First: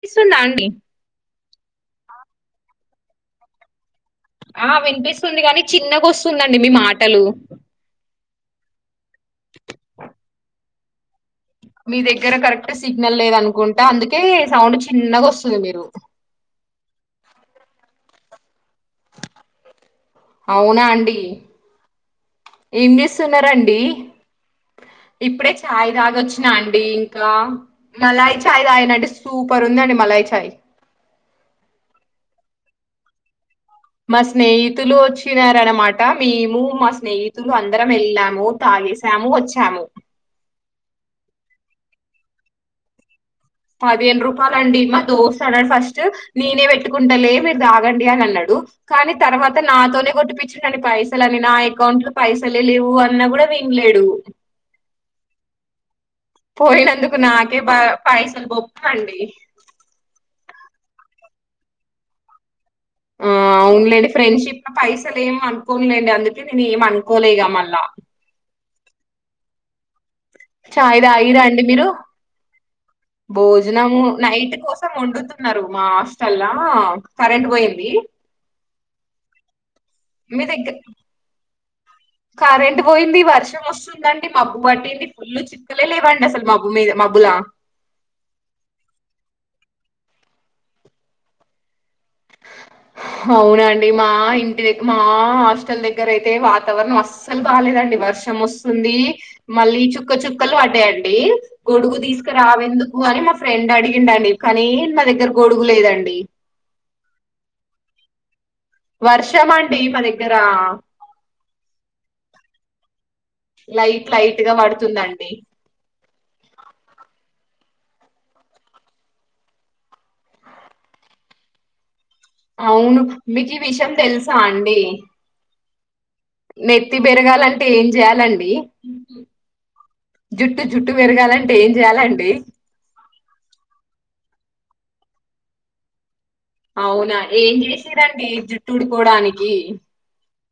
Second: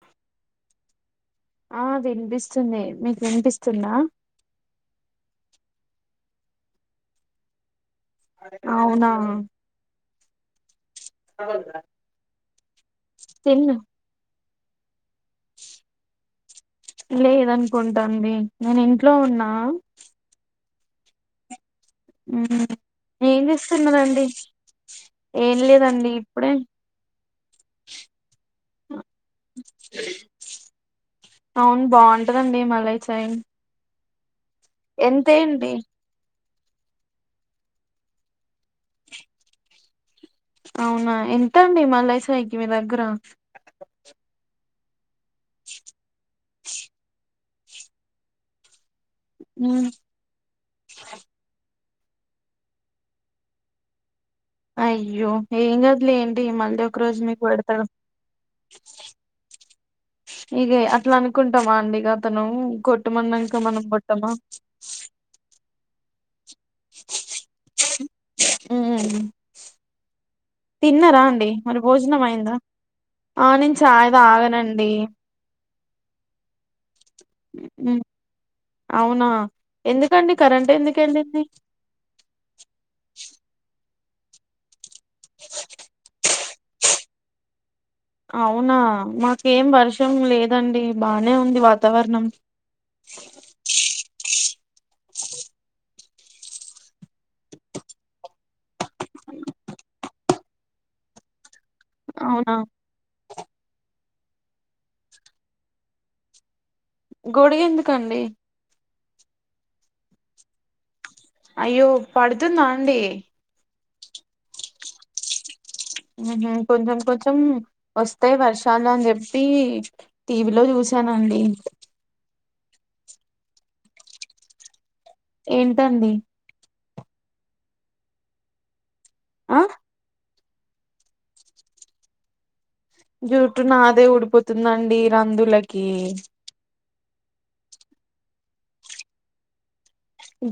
వినిపిస్తుందా అండి ఆ వినిపిస్తుంది మీకు వినిపిస్తుందా ఆ వినిపిస్తుంది కానీ చిన్నగా వస్తుందండి మీ మాటలు అవునా మీ దగ్గర కరెక్ట్ సిగ్నల్ తిన్న లేదనుకుంటా అందుకే సౌండ్ చిన్నగా వస్తుంది మీరు అనుకుంటాంది నేను ఇంట్లో ఉన్నా అవునా అండి మ్మ్. ఏం ఏం చేస్తున్నారండి చేస్తున్నరండి ఇప్పుడే ఏం చాయ్ లేదండి తాగొచ్చినా ఇప్పుడే అండి ఇంక మలాయి చాయ్ తాగిన అండీ సూపర్ ఉందండి మలాయి చాయి ఎట్లుంది మలాయి చాయ్ మస్ స్నేహితులు ఎంతేంటి వచ్చినారన్నమాట మేము మా స్నేహితులు అందరం వెళ్ళాము తాగేసాము వచ్చాము అవునా ఎంతండి మలై చాయ్ కి మీ దగ్గర పదిహేను రూపాయలు అండి మ ఫస్ట్ నేనే పెట్టుకుంటాలే దాగండియా అన్నడు కానీ తర్వాత మ్మ్. నాతోనే కొట్టిపిచ్చిండండి పైసలన్నీ నా అకౌంట్ లో పైసలే లేవు అన్నా కూడా వినలేడు అయ్యో ఏం కాదు పోయినందుకు నాకే పైసలు బొక్క అండి ఇగ అట్లా అనుకుంటామా అండి ఇక అతను ఆ కొట్టమన్నాక మనం అవునులేండి కొట్టమా ఫ్రెండ్షిప్ లో పైసలు ఏమ అనుకోలేండి అందు నేను ఏం అనుకోలేగా మళ్ళా హ్మ్ చాయ్ తాగిండ్రా అండి మీరు అయిందా ఆ నేను భోజనము చాయ్ నైట్ తాగనండి కోసం వండుతున్నారు మా హాస్టల్లా కరెంట్ పోయింది అవునా ఎందుకండి మీ కరెంట్ దగ్గర ఎందుకు ఎళ్ళింది కరెంట్ పోయింది వర్షం వస్తుందండి మబ్బు పట్టింది ఫుల్ చిక్కలే లేవండి అసలు మబ్బు మీద మబ్బులా అవునా మాకేం వర్షం లేదండి బానే ఉంది వాతావరణం అవునండి మా ఇం మా హాస్టల్ దగ్గర అయితే వాతావరణం అస్సల్ బాలేదండి వర్షం వస్తుంది మళ్ళీ చుక్క చుక్కలు పడ్డాయండి గొడుగు అవునా తీసుకురావెందుకు అని మా ఫ్రెండ్ అడిగిండండి కానీ మా దగ్గర గొడుగు లేదండి గొడుగు ఎందుకండీ వర్షమండి మా దగ్గర అయ్యో పడుతుందా అండి లైట్ లైట్ గా పడుతుందండి హ్మ్ కొంచెం కొంచెం వస్తాయి వర్షాలు అని చెప్పి టీవీలో చూసానండి అవును మీకు ఈ విషయం తెలుసా అండి ఏంటండి ఎత్తి బెరగాలంటే ఏం చేయాలండి ఆ జుట్టు జుట్టు పెరగాలంటే ఏం చేయ్యాలండి జుటు నాదే ఊడిపోతుందండి రందుులకి అవునా ఏం చేసిరండి జుట్టుడిపోడానికి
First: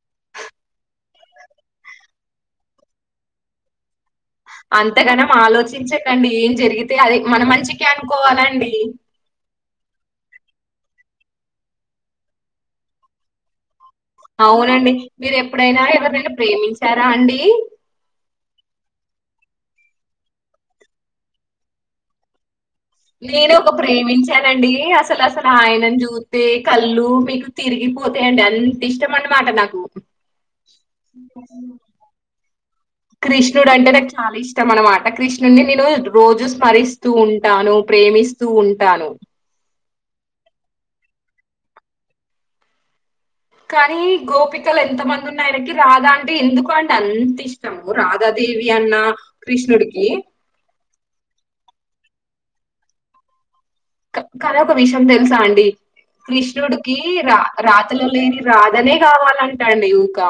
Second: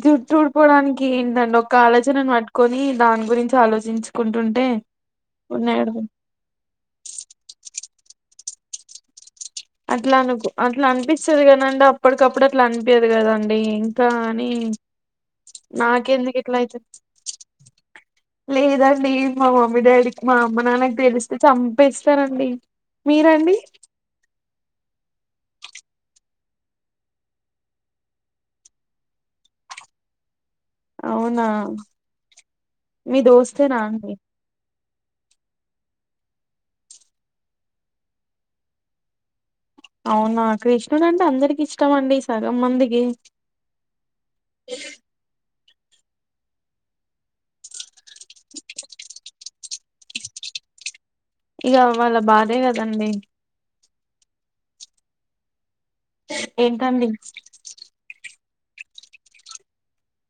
జుట్టు ఊడిపోవడానికి ఏంటండి ఒక ఆలోచనని పట్టుకొని దాని గురించి ఆలోచించు అంతగానం ఆలోచించకండి ఏం జరిగితే అది మన మంచి కే అనుకోవాలండి అట్లా అనుకో అట్లా అనిపిస్తాది కదండి అప్పటికప్పుడు అట్లా అనిపియ్యదు కదండి అని అవునండి మీరు ఎప్పుడైనా ఎవరినైనా నాకెందుకు ఇట్లా అయితది ప్రేమించారా అండి లేదండి మా మమ్మీ డాడీకి మా అమ్మ నాన్నకి తెలిస్తే చంపేస్తారండి నేను మీరండి ఒక ప్రేమించానండి ఏ అసలు అసలు ఆయన చూస్తే కళ్ళు మీకు తిరిగిపోతాయండి అంత ఇష్టం అన్నమాట నాకు అవునా మీ కృష్ణుడు దోస్తేనా అంటే నాకు అండి చాలా ఇష్టం అనమాట కృష్ణుని నేను రోజు స్మరిస్తూ ఉంటాను ప్రేమిస్తూ ఉంటాను అవునా కృష్ణుడు అంటే అందరికి ఇష్టం అండి సగం మందికి కానీ గోపికలు ఎంతమంది ఉన్నా ఆయన కి రాదా అంటే ఎందుకు అంట అంత ఇష్టం ఓ రాధాదేవి అన్న కృష్ణుడుకి ఇక వాళ భార్యే కదండి కానీ ఒక విషయం తెలుసా అండి కృష్ణుడికి ఏంటండి రా రాత్రల లేని రాధనే కావాలంటాడు నీవుకా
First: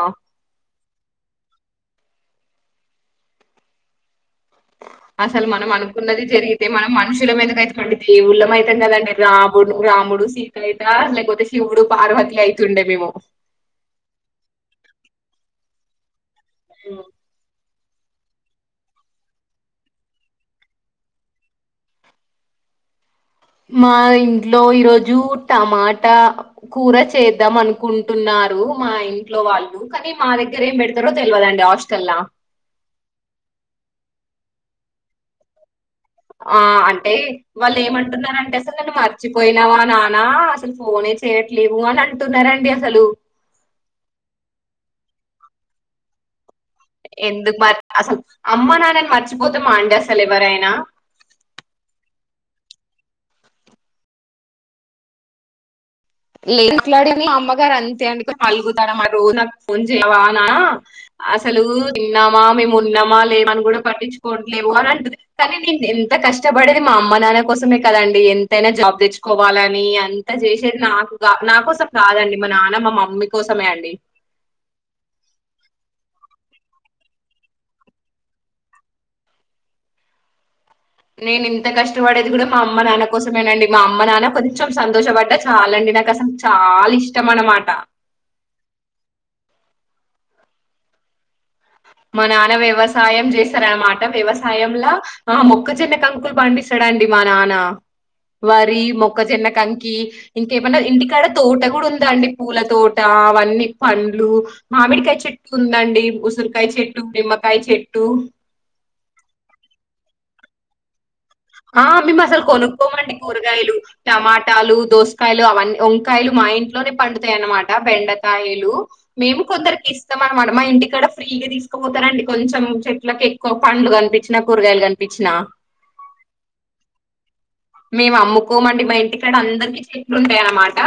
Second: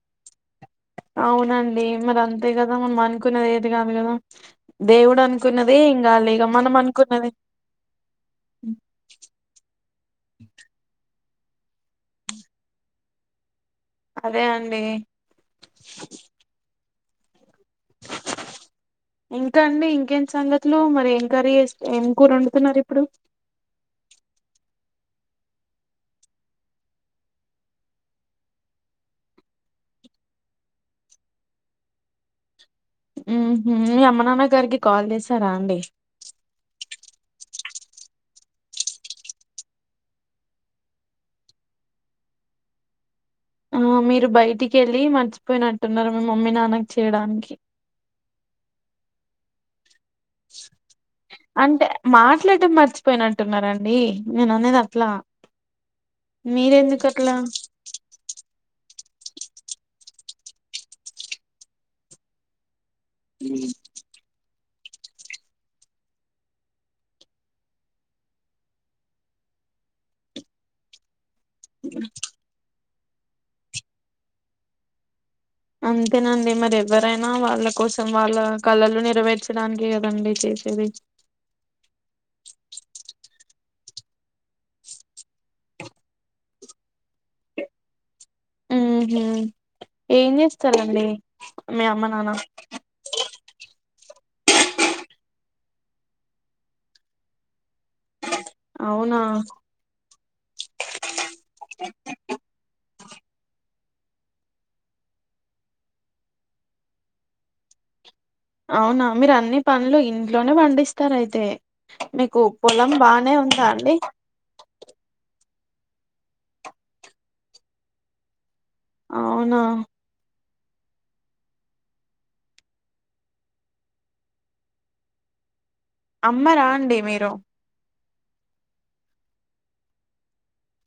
అవునండి మరి అంతే కదా మనం అనుకునేది ఏది కాదు కదా దేవుడు అసలు మనం అనుకున్నదే ఏం అనుకున్నది కాలే ఇగ జరిగితే మనం అనుకున్నది మనుషుల మీదక అయితు దేవుళ్ళం అైతం కదండి రాబోడు రాముడు సీత అయిత లేకపోతే శివుడు పార్వతి అయితుండే మేము అదే అండి ఆ ఇంకా అండి ఇంకేంటి సంగతులు మరి ఏం కరీ ఏం కూర వండుతున్నారు ఇప్పుడు మా ఇంట్లో ఈరోోజు టమాటా కూర చేద్దాం అనుకుంటున్నారు మా ఇంట్లో వాళ్ళు కానీ మా దగ్గర ఏం పెడతారో తెలియదండి హాస్టల్లా ఉ మీ అమ్మ నాన్న గారికి కాల్ చేసారా అండి ఆ అంటే వాళ్ళు ఏమంటున్నారంటే అసలు నన్ను మర్చిపోయినావా నానా అసలు ఫోనే చేయట్లేవు అని అంటున్నారండి అసలు ఆ మీరు బయటికి వెళ్ళి మర్చిపోయినట్టున్నారు మీ మమ్మీ నాన్న ఎందుకు మరి అసలు అమ్మ నాన్నని మర్చిపోతా మాండస్ అంటే మాట్లాడటం మర్చి పోయిన అంటున్నండి నేన అనేది అట్లా లే మీరెందుకు కలాడ అట్లా అమ్మగారు అంత అక పల్గుతడా రజ నాన్వా అసలు చిన్న మ ఉన్నామా లేమని కూడా పట్టించుకోండి లేవు అని అంటుంది కానీ నేను ఎంత కష్టపడేది మా అమ్మ నాన్న కోసమే కదండి ఎంతైనా జాబ్ తెచ్చుకోవాలని అంత చేసేది నాకు నా కోసం కాదండి మా నాన్న మా మామ మమ్ మీ కోసమే అండి అంతేనండి మరి ఎవ్వరైనా వాళ్ళ కోసం వాళ్ళ కలలు నెరవేర్చడానికి కదండి చేసే నేను ఇంత కష్ట కష్ట పడేది కూడా మా అమ్మ నాన్న కోసమేనండి మా అమ్మ నాన్న కొంచెం సంతోషపడ్డా చాలండి నాకు అసలు చాలా ఇష్టం అనమాట హ్మ్మ్ ఏం చేస్తారండి మా నాన్న వ్యవసాయం చేస్తార అనమాట వ్యవసాయం లా ఆ మొక్క చిన్న కంకులు పండిస్తారు అండి మా నాన్న వరి అవునా మొక్కజొన్న కంకి ఇంక మన ఇంటి కాడ తోట కూడా ఉందా అండి పూలతోోట? అవన్నీ పండ్లు మామిడికాయ చెట్టు ఉందండి ఉసురు చెట్టు ఉండేది నిమ్మకాయ చెట్టు అవునా మీరు అన్ని పండ్లు ఇంట్లోనే పండిస్తారు అయితే ఆ మేము మీకు అసలు పొలం కొనుక్కోమండి బానే ఉందా కూరగాయలు అండి టమాటాలు దోసకాయలు అవన్నీ వంకాయలు మా ఇంట్లోనే పండుతాయ అన్నమాట బెండకాయలు మేము అవునా కొందరికి ఇస్తాం మా ఇంటికాడ ఫ్రీగా తీసుకుపోతారంండి కొంచెం చెట్లకి ఎక్కువ పండ్లు కనిపించిన కూరగాయలు కనిపించిన అమ్మరాండి మీరు మేము అమ్ముకోమండి మా ఇంటికాడ అందరికి చెట్లుంటాయ అన్నమాట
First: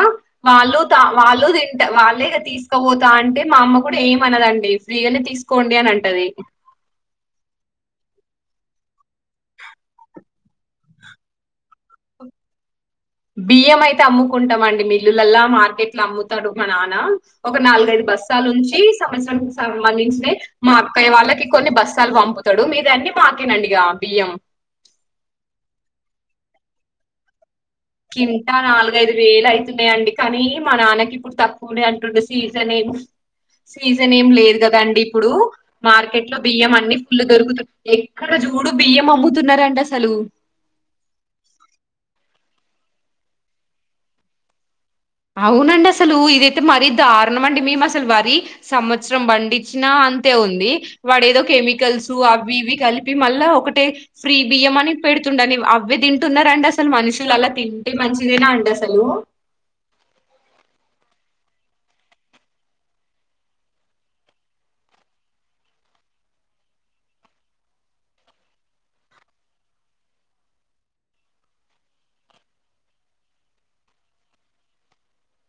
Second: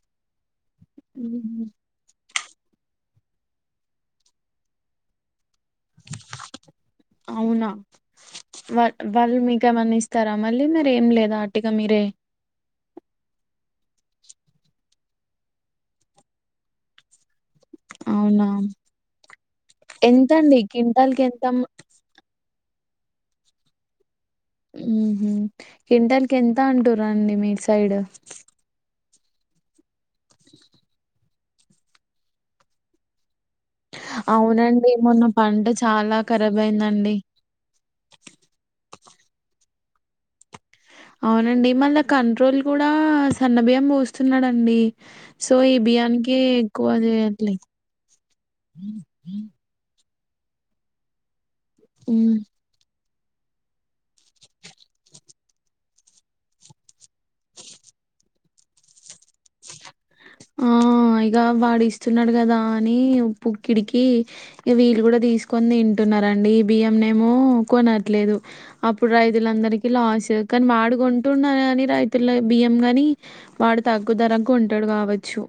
వాళ్ళు త వాళ్ళు తింట వాళ్ళే తీసుకపోతా అంటే మా అమ్మ కూడా ఎం అనదండి ఫ్రీగానే తీసుకు కోండి అని అంటది. అవునా వా వాళ్ళు మీకు ఏమన్నా ఇస్తారా మళ్ళీ మీరు ఏం లేదా అటిగా మీరే బియ్యం అయితే అమ్ముకుంటాం అండి మిల్లులలా మార్కెట్ లో అమ్ముతాడు మా నాన్న ఒక నాలుగైదు అవునా బస్తాలు ఉంచి సంవత్సరం కి సంబంధించిన ఎంతండి మా అక్కయ క్వింటాల్ కి ఎంత వాళ్ళకి కొన్ని బస్తాలు పంపుతాడు మీ ఇవ్వని మాకే నండి ఇగ బియ్యం హ్మ్మ్ కింటాల్ కి ఎంత అంటురండి మీ సైడ్ కింటా నాలుగైదు వేలు అవుతున్నాయంండి కానీ మా నాన్నకి ఇప్పుడు తక్కువనే అంటుండే సీజన్ ఏమి సీజన్ ఏం లేదు అవునండి కదండి మొన్న ఇప్పుడు పంట చాలా మార్కెట్ లో ఖరాబ్ బియ్యం అన్ని అయిందండి ఫుల్ దొరుకుతుంది ఎక్కడ చూడు బియ్యం అమ్ముతున్నారండి అసలు అవునండి మళ్ళా కంట్రోల్ కూడా సన్న బియ్యం పోస్తున్నాడంండి అవునండి అసలు ఇదైతే మరీ దారుణం చేయట్లే అండి మేము అసలు వరి సంవత్సరం పండించిన అంత అంతే ఉంది వాడు ఏదో కేెమికల్స్ ఉమ్ అవి ఇవి కలిపి మళ్ళా ఒకటే ఫ్రీ బియ్యం అని పెడుతుండని అవే తింటున్నారా అండి అసలు మనుషులు అలా తింటే మంచిదేనా అండి అసలు ఆ ఇక వాడు ఇస్తున్నాడు కదా అని పుక్కిడికి ఇక వీలు కూడా తీసుకొని తింటున్నారండి బియ్యం ఏమో కొనట్లేదు అప్పుడు రైతులందరికీ లాస్ కానీ వాడు కొంటున్నా కాని రైతుల బియ్యం గాని వాడు తగ్గు ధర కొంటాడు కాబ వచ్చు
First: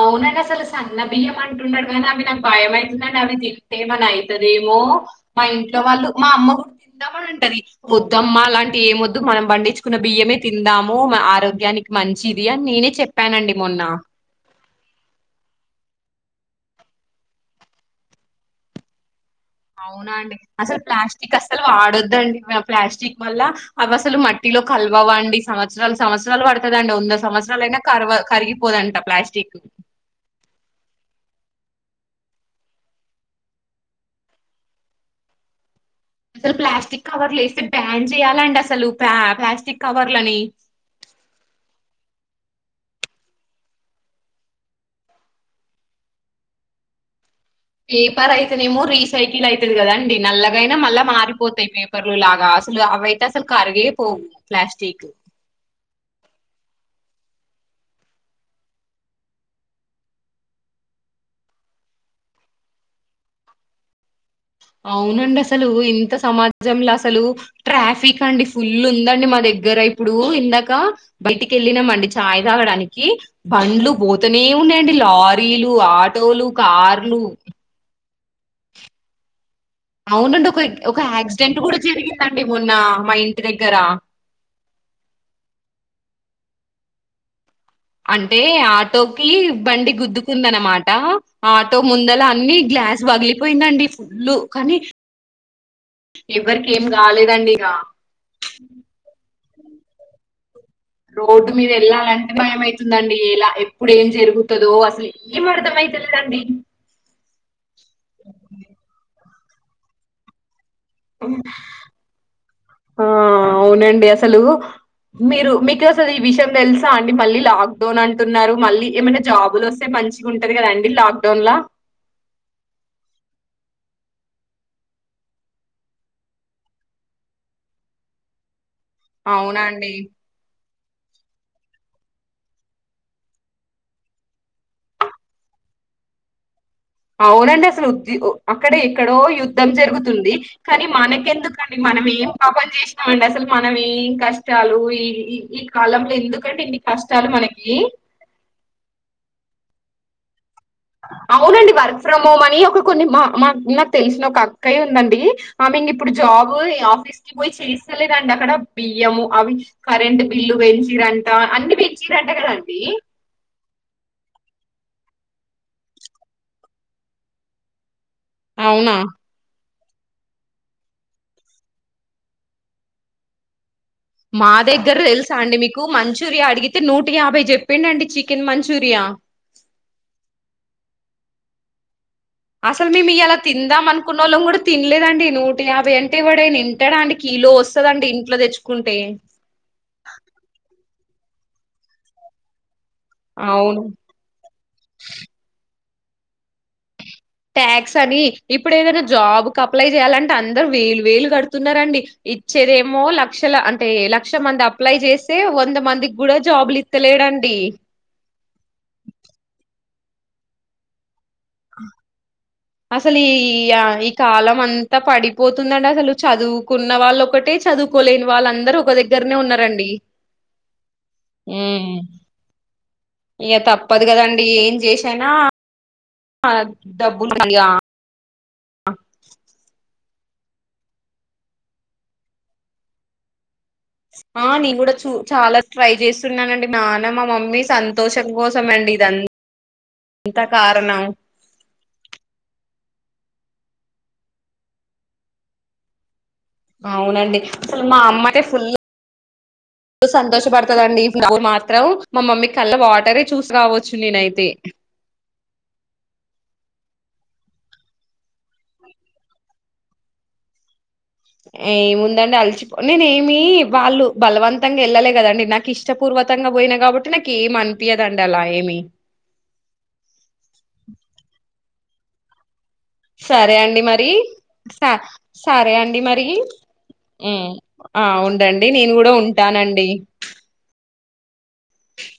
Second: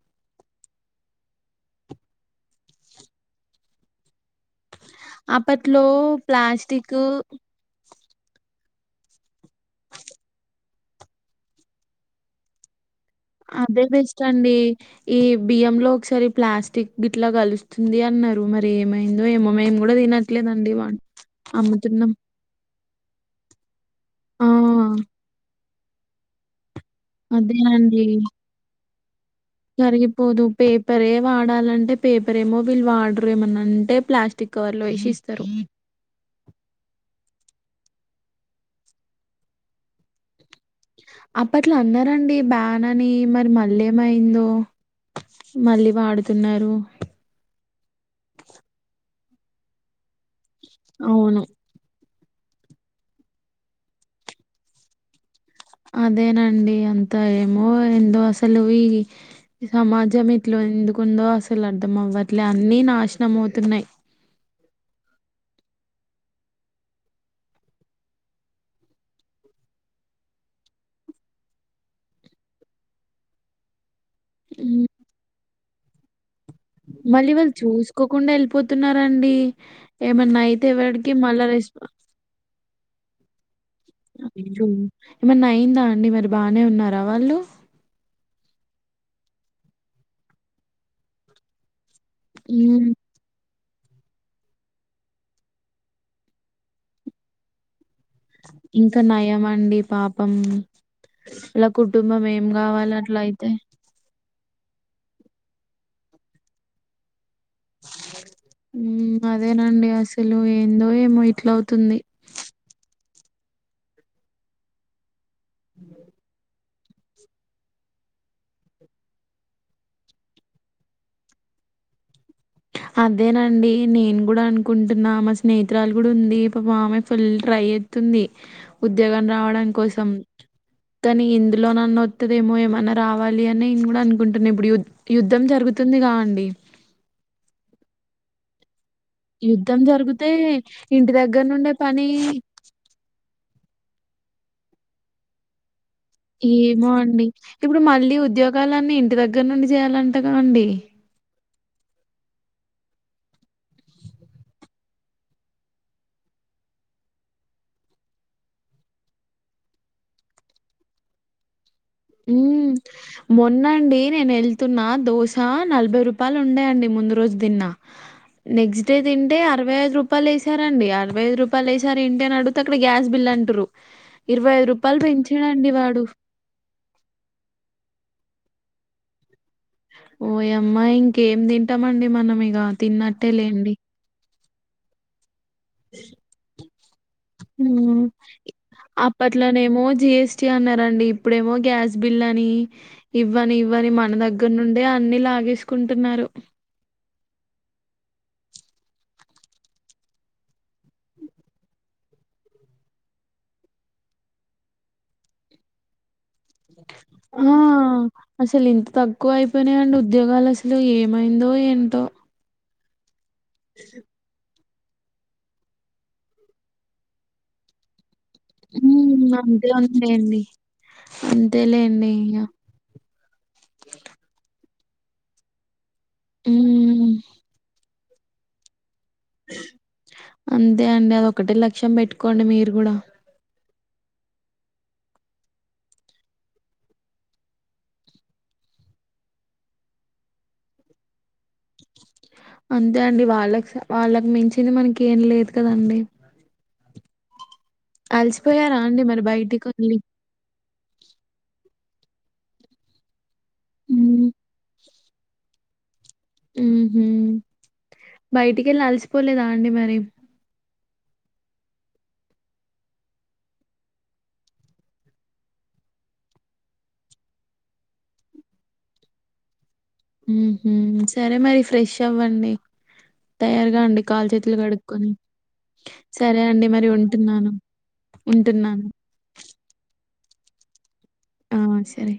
అవునండి అసలు సన్న బియ్యం అంటున్నాడు కానీ అవి నాకు భయమైతుందండి అవి తింటేమన్నై దరేమో మా ఇంట్లో అప్పట్లో వాళ్ళు మా అమ్మ కూడా ప్లాస్టిక్ తిందామనంటది వద్దమ్మ అలాం ఏమొద్దు మనం పండించుకున్న బియ్యమే తిందాము మ ఆరోగ్యానికి మంచిది అని నేనే చెప్ అదే బెస్ట్ అండి. ఈ బియ్య లో ఒకసారి ప్లాస్టిక్ గిట్లా కలుస్తుంది అన్నారు మరి ఏమైం అవునా అండి అసలు ప్లాస్టిక్ అస్సలు అమ్ముతున్నాం వాడొద్దండి, మ ప్లాస్టిక్ మళ్లా అవి అసలు ఆ మట్టిలో కలవవండి సమ త్సరాలు సంవత్సరాలు పడ్ గదండి వంద సంవత్సరాలయినా కర్వద్ కరిగిపోదంట. ప్లాస్ అరిగిపోదు పేపరే వాడాలంటే పేపర్ ఏమో వీళ్ళు వాడరు, ఏమనంటే ప్లాస్టిక్ కవర్ లో వేసి ఇస్తారు. అసలు ప్లాస్టిక్ కవర్లు వేస్తే, బ్యాన్ చేయ్యాలండి అసలు ప్లా ప్లాస్టిక్ కవర్లని. అప్పట్లో అన్నారండి బ్యాన్ అని మరి మళ్ళీ ఏమైందో, మళ్ళీ వాడుతున్నారు. పేపర్ అయితే నేమో రీసైకిల్ అయితది కదా అండి నల్ల గైనా మళ్ళా అవును మారిపోతాయి పే కవర్లు లాగా అసలు అవైతే అసలు కరిగే పోవు ప్లాస్టిక్. అదేనండి అంతా ఏమో ఎందో అసలు ఈ సమాజం ఇట్ల ఎందుకుందో అసలు అర్ధం అవ్వట్లే అన్నీ నాశనం అవుతున్నాయి. అవునండి అసలు ఇంత సమాజంల అసలు ట్రాఫిక్ అండి ఫుల్ ఉందండి మా దగ్గర, ఇప్పుడు ఇందాక బయటికి వెళ్ళినామండి చాయ్ తాగడానికి బండ్లు పోతనే ఉమ్, ఉన్నాయండి లారీలు ఆటోలు. కార్లు కోకుండా వెళ్ళిపోతున్నారండి. ఏమన్నా అవునండి ఒక అయితే ఒక ఎవరికి మళ్ళా యాక్సిడెంట్ కూడా జరిగిందండి మొ న్న మా ఇంటి దగ్ ఏమన్న అయిందా అండి మరి బానే ఉన్నారా వాళ్ళు? అంటే ఆటోకి బండి గుద్దుకుందనమాట, ఆటో ముందలా అన్ని ఉమ్ గ్లాస్ పగిలి పోయిందండి ఫుల్లు, కానీ ఎవరికి ఏం కాలేదండి ఇగా. ఇంకా నయం అండి పాపం రోడ్డు ఇలా మీద కుటుంబం వెళ్ళాలంటే ఏం కావాలి భయమైతుందండి. అట్లా అయితే ఎలా ఎప్పుడు ఏం జరుగు తదో అసలు ఏం అర్థమైతలేదండి. హ్మ్ అదేనండి అసలు ఎ ఏందో ఏమో ఇట్లా అవుతుంది. ఆ అవునండి అసలు మీరు మీకు అసలు ఈ విషయం తెల్స్ అండి మళ్ళీ లాక్ డౌన్ అంటున్నారు మళ్ళీ ఏమన్న జాబులొస్తే మంచిగా ఉంటది కదండి లాక్డౌన్ లా అదేనండి నేను కూడా అనుకుంటున్నా మా స్నేహితురాలు కూడా ఉంది పాపం ఆమె ఫుల్ ట్రై ఎత్తుంది ఉద్యోగం రావడాని అవునండి కోసం కానీ ఇందులోనన్న వత్తదేమో ఏమన్నా రావాలి అని నేను కూడా అనుకుంటున్నా ఇప్పుడు యుద్ యుద్ధం జరుగుతుంది కా అండి. అవునండి అసలు ఉద్ ఒ ఒక్కడే ఎక్కడో యుద్ధం జరుగుతుంది కానీ ఇంటి దగ్గర నుండే మనకెందుకండి మనం పని ఏం పాపం చేసినామండి అసలు మనవి కష్టాలు ఈ కాలంలో ఎందుకంటే ఇన్ని ఏమో అండి కష్టాలు మనకి ఇప్పుడు మళ్ళీ ఉద్యోగాలన్నీ ఇంటి దగ్గర నుండి చేయాలంటే అంతగా అండి అవునండి వర్క్ ఫ్రమ్ హోమ్ అని ఒక కొన్ని మా మా నాకు తెలిసిన ఒక అక్కయ ఉందండి ఆమె ఇంక్ ఇప్పుడు జాబ్ ఆఫీస్ కి పోయి చేస్తలేదండి అక్కడ బియ్యము అవి కరెంట్ బిల్లు పెంచిరంటా అన్ని పెంచిరంట హుమ్ కదండి మొన్నండి నేను ఎళ్తున్నా దోశ నలభై రూపాయలు ఉండ అండి ముందు రోజు తిన్న నెక్స్ట్ డే అవునా తింటే అరవై ఐదు రూపాయలు ఏసారండి అరవై ఐదు రూపాయలు ఏసారు ఏంటి అంటే అక్కడ గ్యాస్ బిల్ అంటూర్రు మా దగ్గర తెలుసా అండి మీకు వాడు. మంచూరియా అడిగితే నూట యాభై చెప్పిండండి చికెన్ మంచూరియా ఓయమ్మా ఇంకేం తింటామండి మనం ఇగ అసలు మేము తిన్నట్టే ఇయ్యాల లేండి. తిందాం అనుకున్నోలం గుడ తిన్లేదండి నూట యబై అంటే ఎవడన్నా తింటాడ అండి కిలో హుమ్ వస్తదండి ఇంట్లో తెచ్చుకుంటే అప్పట్లోనేమో జిఎస్టి అన్నారన్ ఇప్పుడేమో గ్యాస్ బిల్ అని ఇవ్వని అవును ఇవ్వని మన దగ్గర నుండే అన్ని లాగేస్ కుంటున్నారు ట్యాక్స్ అవి ఇప్పుడు ఏదైనా జాబ్ అప్లై చేయ్యాలంటే అందరు వేలు వేలు కడుతున్నారండి ఇచ్చేదేమో లక్షల అంటే ఏ లక్ష మంది అప్లై చేస్తే వంద మంది ఆ అసలు ఇంత తక్కువ అయిపోయినాయండి ఉద్యోగాలు అసలు ఏమైందో ఏంటో అసలు ఈ ఈ ఈ కాలం అంత అంత పడిపోతుందండి అసలు చదువుకున్న వాళ్ళు ఒకటే చదువుకోలేని వాళ్ళందరూ ఒక ఉమ్ దగ్గరనే అంతే ఉన్నారండి అంతేలేండి హుమ్ అంతేలేండి ఇగ ఇగా తప్పదు కదండి ఏం జేసైనా ఉమ్ దబ్బులుండి [unintelligible] అంతే అండి అది ఒక్కటే లక్ష్యం పెట్టుకోండి మీరు కూడా ఆ నేను కూడా చూ చాలా ట్రై చేస్తున్నానండి నాన్న మా మమ్మీ సంతోషం కోసం అండి ఇదంత ఇదంతా కారణం అంతే అండి వాళ్ళకి వాళ్ళకి మించింది మనకి ఏం లేదు కదండి అవునండి అసలు మా అమ్మ అయితే ఫుల్ అలసిపోయారా అండి మరి బయటికిళ్ళి కాదండి మాత్రం మా మమ్మీ కళ్ళ వాటర్ చూసి రావచ్చు ఉమ్ నేనైతే మ్మ్ హ్మ్ బయటికి వెళ్ళ అలసిపోలేదా అండి మరి ఏముందండి అలిచిపో నేనే ఏమి వాళ్ళు బలవంతంగా వెళ్ళలే కదండి నాకు ఇష్టపూర్వకంగా పోయినా కాబట్టి నాకు ఏమి అనిపియదండి అలా ఏమి ఉహూ సరే మరి ఫ్రెష్ అవ్వండి సరే తయారుగా అండి మరి కాలు చేతులు కడుక్కొని సరే అండి మరి సరే అండి మరి హూ ఉంటున్నాను ఆ ఉండండి ఉంటున్నాను నేను కూడా ఉంటానండి ఆ సరే